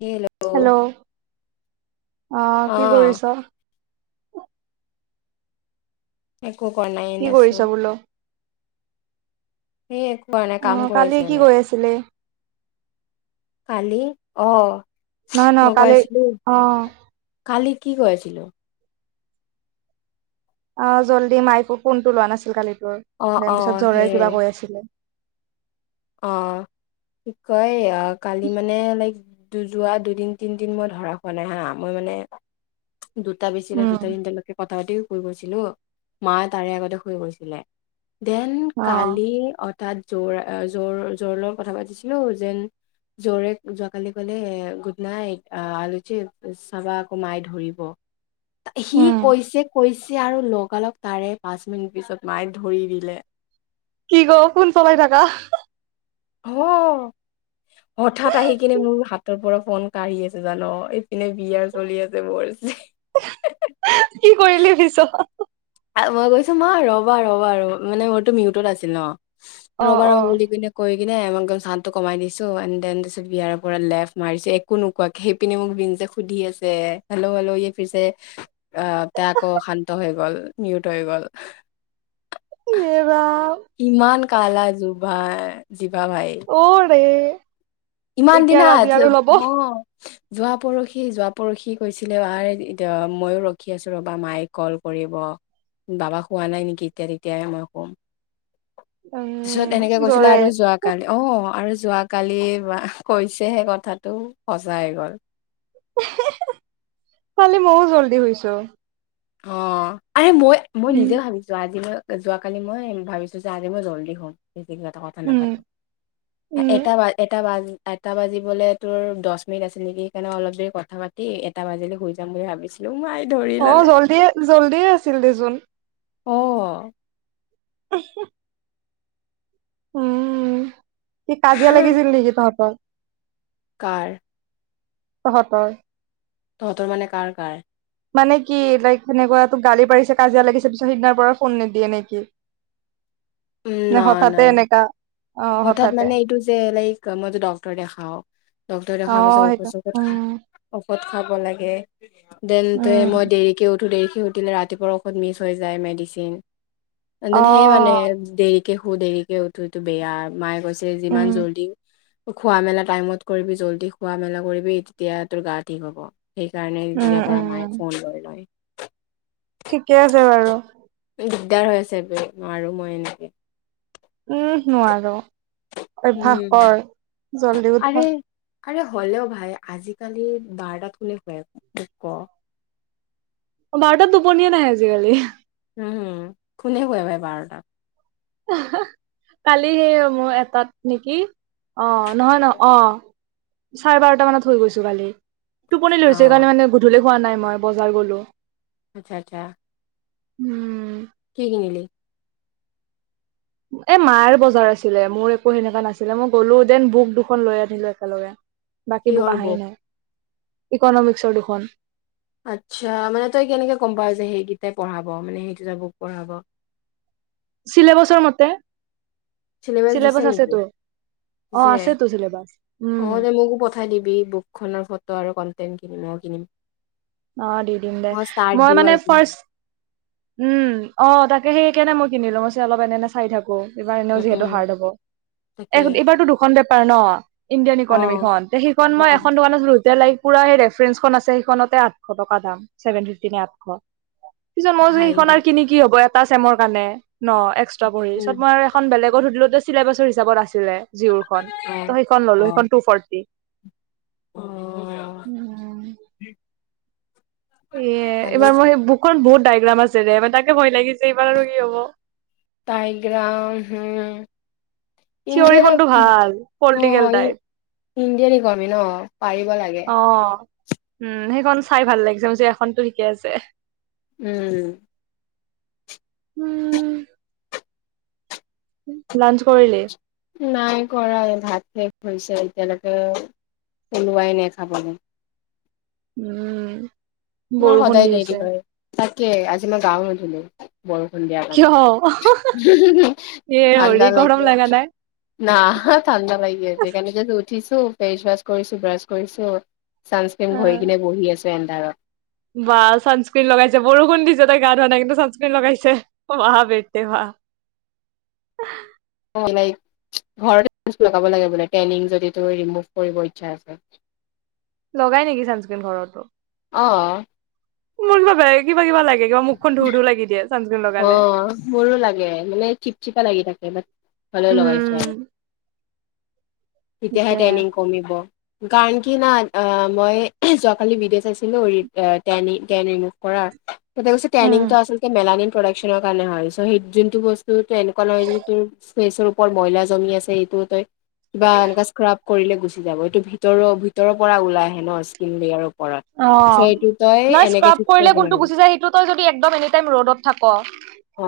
Hello hello, আহ অ কি কৰিছ? কো কণাই কি আনে কৰিছ আছোঁ। বোলো নাই কাম অঁ কৰি কালি আছো কি এনে গৈ আছিলে? কালি, অঁ নহয়-নহয় কালি, অঁ কালি কি কৈ আছিলো? অ' জল্দি মাইক ফোনটো লোৱা নাছিল কালিত। অ অ দেন পিছত জ্বৰেৰে কিবা কৈ আছিলে। অঁ, কি কই কালি মানে লাইক দু যোৱা দুদিন, তিনদিন মই ধৰা হোৱা নাই হা। মই মানে? দুটা বেছিলে উম দুটা তিনটালৈকে তাহতে শুই গৈছিলো মা তাৰে আগতে শুই গৈছিলে। দেন অ কালি তাত জোৰা অ' জো জ-জৰে লগ কথা পাতিছিলো, যেন জৰে যোৱাকালি কলে এ গুড নাইট আলোচী চাবা আকৌ মাই ধৰিব। সি উম কৈছে-কৈছে। আৰু লগালক তাৰে পাঁচ মিনিট পিছত মায়ে ধৰি দিলে। কি কৰো ফোন চলাই থাকা। অ' হঠাৎ আহি কিনে মোৰ হাতৰ পৰা ফোন কাঢ়ি আছে জান এইপিনে বিয়াৰ চলি আছে। বৰ কি কৰিলে পিছত মই গৈছো মই ৰবা-ৰবা ৰ মানে মোৰতো মিউটত আছিল ন। অ অ ৰবা-ৰবা বুলি কিনে কৈ, স কিনে মই একদম চাওন টো কমাই দিছো। এন দেন তাৰপিছত বিয়াৰৰ পৰা লেফ মাৰিছো একো নোকোৱাকে সেইপিনে মোক বিন যে সুধি আছে। হেল্লো-হেল্লো, ই ফিছে অহ, ত আকৌ অ, শান্ত হৈ গ'ল। মিয়ুদ হৈ গল। [inaudible] ইমান কাল আজু। বাই দিবা ভাই অ ৰে ইমান এতিয়া দিনা ৰাজি আৰু ল'ব হ' যোৱা পৰহি, যোৱা পৰহি কৈছিলে আ এ মই ৰখি আছো ৰবা মায়ে কল কৰিব বাবা হোৱা নাই নেকি এতিয়া তেতিয় মই কম। তাৰ পিছত উম এনেকে কৈছিলে জৰে আৰু যোৱ কালি অ', আৰু যোৱাকালি কৈছেহে কথাটো সজাই গ'ল। খালি মইও জল্দি শুইচো অ' আৰে মই মই নিজে ভাবিছো আজি মই যোৱাকালি মই ভাবিছো যে, আজি মই জল্দি শুম। এই খিনি কিবা এটা কথা উম নাপাতো উম এটা বা এটা বাজ এটা বাজিবলৈ তোৰ দহ মিনিট আছিল নেকি? সেইকাৰণে অলপ দেৰি কথা পাতি এটা বাজিলে শুই যাম বুলি ভাবিছিলো মই। অ, জল্দি জল্দিয়ে আছিল দেচোন। অ', আহ [unintelligible] উম', স কাজিয়া হা, লাগিছিল নেকি তহঁতৰ। কাৰ? তহঁতৰ? তহঁতৰ মানে কাৰ-কাৰ। মানে কি লাইক সেনেকুৱা তোক গালি পাৰিছে কাজিয়া লাগিছে পিছত সিদিনাৰ পৰা ফোন নিদিয়ে নেকি। ন হঠাতে এনেকা। অ হঠাৎ হঠাতে মানে এইটো যে লাইক মত ডক্টৰ দেখাওঁ ডটৰ অ দেখাব পাই যা সেইটো অঔুযোগত উম ঔষধ খাব লাগে। দেন ত উম মই দেৰিকে উঠো দেৰিক উঠিলে ৰাতিপুৱা ঔষধ মিছ হৈ যায় মেডিচিন। অ [inaudible] সেয়ে মানে দে। কে শু দেৰিকে উঠো এইটো বেয়া। মায়ে কৈছে। যিমান উম জল্দি। খোৱা মেলা টাইমত কৰিবি, জলদি খোৱা মেলা কৰিবি, তেতিয়া তোৰ গা ঠিক হ'ব। সেইকাৰণে উম তেতিয়াৰ পৰা মায়ে উম ফোন কৰি লয়। ঠিকে আছে বাৰু। দিগদাৰ হৈ আছে নোৱাৰো মই এনেকে। উম নোৱাৰ অভ্যাস উম কৰ। জলদি আৰে উঠা। আৰে হ'লেও ভাই আজিকালি বাৰ তাত কোনে শুনে মোক ক। বাৰটাত টোপনিয়ে নাহে আজিকালি। উম কোনে শুৱে ভাই বাৰটা কালি সেই মোৰ এটাত নেকি অ' নহয় ন অ' চাৰে বাৰটা মানত শুই গৈছো কালি। টোপনি অ লৈছে স কাৰণে মানে গধূলি হোৱা নাই মই বজাৰ গলো। আচ্ছা আচ্ছা। উম। কি কিনিলি? এ মাৰ বজাৰ আছিলে, মোৰ একো সেনেকুৱা নাছিলে, মই গ'লো দেন বুক দুখন লৈ আনিলো একেলগে। বাকীবোৰ কিহৰ কাহাই বুক? নাই। ইকনমিক্সৰ দুখন। আচ্ছা মানে তই কেনেকে গম পাৱ যে সেইকেইটাই পঢ়াব মানে সেইকটা বুক পঢ়াব। চিলেবাছৰ মতে। চিলেবাছ দিছে নেকি। অ আছেতো চিলেবাছ উম অ' দে মোকো পঠাই দিবি বুক খনৰ ফটো আৰু ক তেনকি নিম নগি নিম। অ' দি দিম দে মই মানে আৰু ফাৰ পঢ়া। উম অ' তাক সেইকেনে মই কিনি লওঁ, অবচে অলপ এনে-এনে চাই থাকো। এইবাৰ এনেও উম, যিহেতু উম, হাৰ্ড হব তাকে এইবাৰতো দুখন [unintelligible] ইণ্ডিয়ান অ', ইকনমিখন সিখন অ', মই অ', এখন দোকানত এ লাইক পুৰা সেই ৰেফাৰেন্ঞ্চখন আছে সেইখনতে আ আশ টকা দাম চেভেন ফিফটি ন আঠশ। পিছত মই যে ভাই সেইখন উম, আৰু কিনি কি হব এটা চেমৰ কাৰনে। ন এক্সট্ৰা পঢ়ি পিচত মই আৰু এখন বেলেগত সধোতলো চিলেবাছৰ হিচাপত আ লে জিঅ'ৰ খন। অ', তো হেইখন ল'লো অ', সেইখন টু ফৰ্টি। অ'। উম। এ ভালেই এইবাৰ মই চোন। সেই বুকখন বহুত দায় [inaudible] আছে দে, মানে তাকে ভয় লাগিছে, এইবাৰ আৰু কি হব। দাইগ্ৰম হম। ইণ্ডিয়ান থিয়ৰিখনতো ভাল অ পলিটিকেল টাইপ ইণ্ডিয়ান ইকনোমি ন পাৰিব লাগে। অ উম সেইখন চাই ভাল লাগিছে যে এখনতো থিকে আছে। উম। উম। লানছ কৰিলি? নাই কৰাই ভাত শেষ হৈছে, এতিয়ালৈকে ওলোৱাই নাই খাবলৈ। উম। তোমাৰ বৰষুণ সদায় দি দেৰি আছে হয় আজি মই গাঁও নোধোলো। বৰষুণ দিয়া কিয় কাৰানে এ হৰি ঠাণ্ডা গৰম লাগে লগা নাই ন ঠাণ্ডা লাগি আছে সেইকাৰণে যাচট উঠিছো ফেচ ৱাছ কৰিছো ব্ৰাছ কৰিছো। ছানস্ক্ৰীণম ঘহি কিনে বহি আছো। তেনদাৰৰ। বাাহ চানস্ক্ৰিন লগাইছে বৰষুণ দিচে তাই গা ধোৱা নাই কিন্তু চানস্ক্ৰিন লগাইছে ৱাহ বেতে ৱাহ। লাইক ঘৰতে- লগাব লাগে বোলে। ট্যানিং যদি তোৰ ৰিমোভ কৰিব ইচ্ছা আছে। লগাই নেকি ছানস্ক্ৰীণ ঘৰতো? অ। মোৰ কিবা কিবা লাগে। কিবা মুখখন ধুহ ধুহ লগি দিয়ে। চানস্ক্ৰীন অ, লগালে মোৰো লাগে মানে, চিপ-চিপা লাগি থাকে। বাত হলেও লগাইছো আৰু। তেতিয়াহে সেইটোৱে ট্ৰেইনিং কমিব। কাৰণ কি না মই যোৱাকালি ভিডিঅ' চাইছিলো টেন ৰিমভ কৰা। [inaudible] উম টেনিংটো আছিল মেলানিন। প্ৰডাকচনৰ কাৰণে হয় সেই যোনটো বস্তু ত এনেকুৱা নহয় তোৰ ওপৰত ব্ৰইলাৰ জমি আছে সেইটো তই বা এনেকুৱাই ইচ্ কাপ কৰিলে গুচি যাব এইটো ভিতৰৰ, ভিতৰৰ পৰা ওলাই আহে ন স্কিন বয়াৰ। অঁ নাই স্ক্ৰাব ঠিক কৰিলে কৰিব কোনটো নোৱাৰ গুচি যায় সেইটো তই যদি একদম এনিটাইম ৰ'দত থাক অ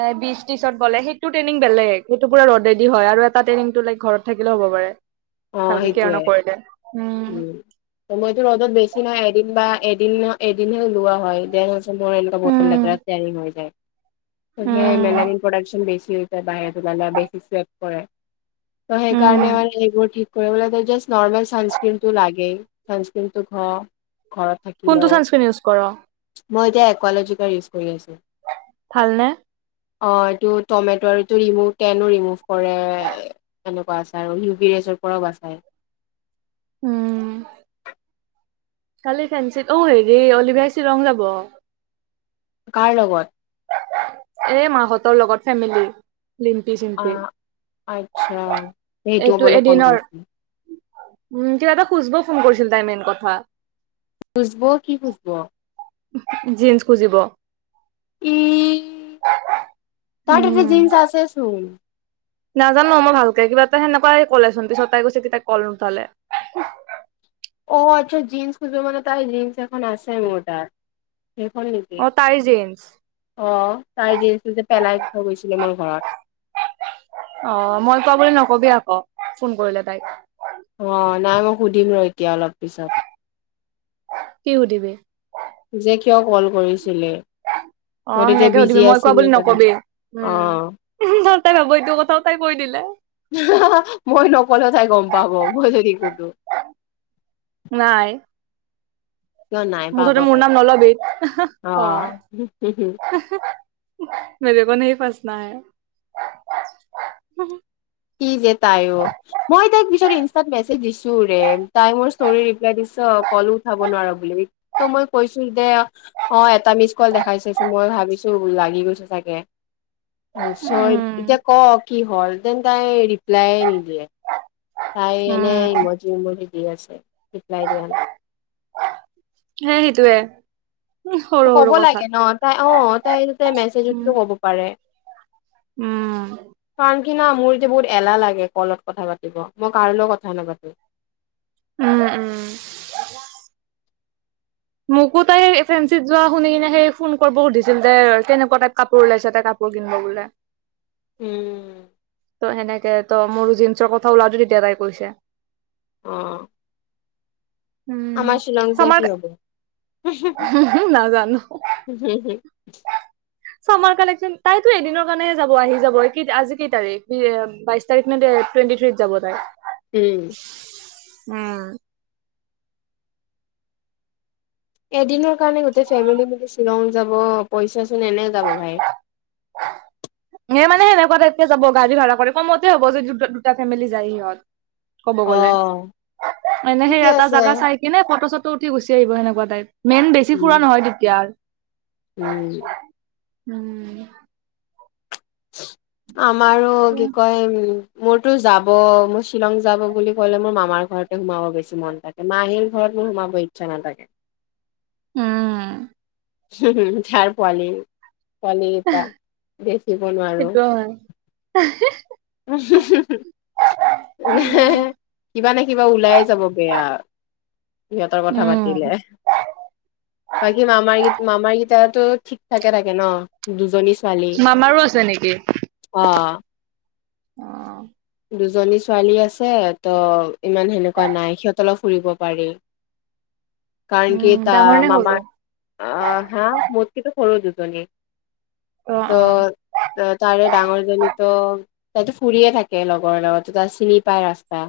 এ বি ত্ৰিছত বলে সেইটো ট্ৰেইনিং বেলেগ সেইটো পুৰা ৰদৰেদি হয়। আৰু এটা ট্ৰেইনিংটো ল ঘৰত থাকিলেও হ'ব পাৰে। অ ভালকৈ কেয়াৰ সেইটোয়ে নকৰিলে উম, সময়তো ৰ'দত বেছি নাই, এদিন বা এদিন এদিনহে লোৱা হয় দেনচ মোৰ এনেকুৱা বৰম উম লেতেৰাত য়াৰী হৈ যায় তে উম মেলাৰিয়েল প্ৰডশন বেছ বাহিৰৰে ওলালে আৰু বেছি চেভ কৰে তই সেইকাৰনে উম মানে সেবোৰ ঠিক ক জেষ্ট নৰ্মল চাই্ কিম টো লাগে চানস্ক্ৰিন টো ঘ কোনটো চানস্ক্ৰিন ইউজ কৰ মই এতিয়া একলজিক ইউজ কৰি আছো ভালনে? অঁ, এইটো টমেট এইটো ৰিমোভ টেনো ৰিমোভ কৰে, এনেকুৱা আছে। আৰু ইউ বি ৰেচৰ পৰাও বাচায়। উম, কালি ফেঞ্চিত, অঁ হেৰি অলিভাই শ্বিলং যাব। কাৰ লগত? এ মাক হঁতৰ লগত ফেমিলি লিম্পি চিম্পি আঁহ আচ্ছা সেইটো এইটো কবলৈ ফোন এদিনৰ কৰিছিলো। উম কিবা এটা খুজিব ফোন কৰিছিল তাই মেইন কথা খুজিব কি খুজিব জিন্স খুঁজিব ই উম [unintelligible] জিনছ আছেচোন নাজানো মই ভালকে কিবা এটা সেনেকুৱাই ক'লেচোন পিছত তাই কৈছে কি তাই কল নুঠালে অঁ আচ্ছা জিন্স [unintelligible] বনাতে জিন্স মান আছে মোৰ তাৰ সেইখন নেকি, অ' তাইৰ জীন্চ অঁ', তাই জিনছটো যে পেলাই থৈ গৈছিলে, মোৰ ঘৰত। অঁ ফোন কৰিলে তাই অ', নাই মই সুধিম ৰ' এতিয়া অলপ পিছত। কি সুধিবি। যে কিয় কল কৰিছ ছিলে। মই অ' তেতিয়া সেনেকে বিজি সুধিবি মই কোৱা আছিলো বুলি সেইকাৰণে। নকবি উম। অ', তাই ভাবো এইটো কথাও তাই কৈ দিলে মই নকলেওঁ তাই গম পাব। মই যদি সুধু। নাই মুঠতে মোৰ তাই নাম নলবি অ মেৰেকো নেহী ফচনা হ্যেয়্‌। কি যে তাইয়ো মই তাইক পিছত ইনষ্টাত মেছেজ দিছো ৰে তাই মোৰ ষ্টৰি ৰিপ্লাই দিছ কলো উঠাব নোৱাৰো বুলি ত মই কৈছো যে অ এটা মিছ কল দেখাইছে মই ভাবিছো লাগি গৈছে চাগে। চয় এতিয়া কওক কি হ'ল। ডেন কাই ৰিপ্লাই নিদিয়ে তাই এনে ই মজি-ইমজি দি আছে ৰিপ্লাই দিয়া নাই হে সেইটোৱে উম, ত‌ই সৰু ক'ব সৰু কথাত লাগে ন। তাই অ', তাই তাতে উম। মেছেজতটো ক'ব পাৰে। উম কিনা, মোৰ এতিয়া বহুত এলাহ লাগে কলত কথা পাতিব। মই কাৰো লৈ কথা নাপাতো। উম, উম। মোকো তাই সেই ফেঞ্চিত যোৱা শুনি কিনে সেই ফোন কৰিব সুধিছিল দে কেনেকুৱা টাইপ কাপোৰ ওলাইছে তাই কাপোৰ কিনিব বোলে উম ত' সেনেকে ত মোৰ জিন্সৰ কথা ওলাওঁতে তেতিয়া তাই কৈছে। অ' উম', আমাৰ শ্বিলং যোৱা কি সমাতে হ'ব উহো উহো নাজানো। [inaudible] চামাৰ কালেকচন, তাইতো এদিনৰ কাৰণেহে যাব, আহি যাব। এ কি আজি কি তাৰিখ বি এ বাইশ তাৰিখ নে টুৱেণ্টি থ্ৰীত যাব তাই। উম উম এদিনৰ কাৰণে গোটেই ফেমিলি মিলি শ্বিলং যাব পইচাচোন এনে যাব ভাই সে মানে সেনেকুৱা টাইতে যাব গাড়ী ভাড়া কৰি কমতে হ'ব। যদি দু-দুটা ফেমিলি যায় সিহঁত। কব অ গ'লে, অ', সেই ঠিকে এটা আছে জাগা চাই কিনে ফটো-চটো উঠি গুচি আহিব সেনেকুৱা টাইপ। মেইন বেছি উম ফুৰা নহয়, তেতিয়া আৰ উম। উম। উ আমাৰো কি উম কয়। মোৰতো যাব মোৰ শ্বিলং যাব বুলি ক'লে মোৰ মামাৰ ঘৰতে সোমাব বেছি মন থাকে মাহীৰ ঘৰত মোৰ সোমাব ইচ্ছা নাথাকে। ধাৰ পোৱালি। পোৱালিকেইটা বেচিব নোৱাৰো। সেইটো হয় হে হেউ নাই, কিবা না কিবা ওলাইে যাব বেয়া। সিহঁতৰ কথা উম পাতিলেহ বাকী মামাৰ কিত মামাৰ কিতাৰতু ঠিক-ঠাকে থাকে ন', দুজনী ছো- - মামাৰো আছে নেকি? অ অ দুজনী ছোৱালী আছে ত' ইমান সেনেকুৱা নাই সিহঁত অলপ ফুৰিব পাৰি। কাৰণ কি উম ডাঙৰ তাৰ নে সৰু মামাৰ অ', হা মোতকেতু সৰু দুজনি অ অ ত' এ তাৰে ডাঙৰজনীতো তাইতো ফুৰিয়ে থাকে লগৰ লগতো তাত চিনি পাই ৰাস্তা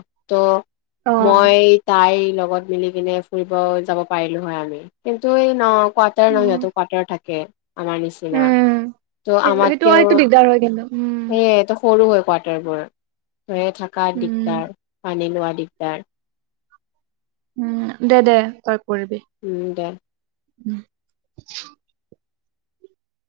অ ত' মই তাই লগ লগত মিলি কিনে ফুৰিব, যাব পাৰিলো হয় আমি। কিন্তু ন কোৱাটাৰ লয় উম সিহঁতে কোৱাটাৰ থাকে। আমাৰ নিচিনা। উম ত' সেইটো সেইটো আমাতকেও সেইটো দিগদাৰ হয় কিন্তু উম সেয়ে তখ সৰু হয় কোৱাটাৰবোৰ। ৰয়ে থাকা উম দিগদাৰ। পানী লোৱা দিগদাৰ। উম', দে-দে ত‌ই উম, দে। [unintelligible]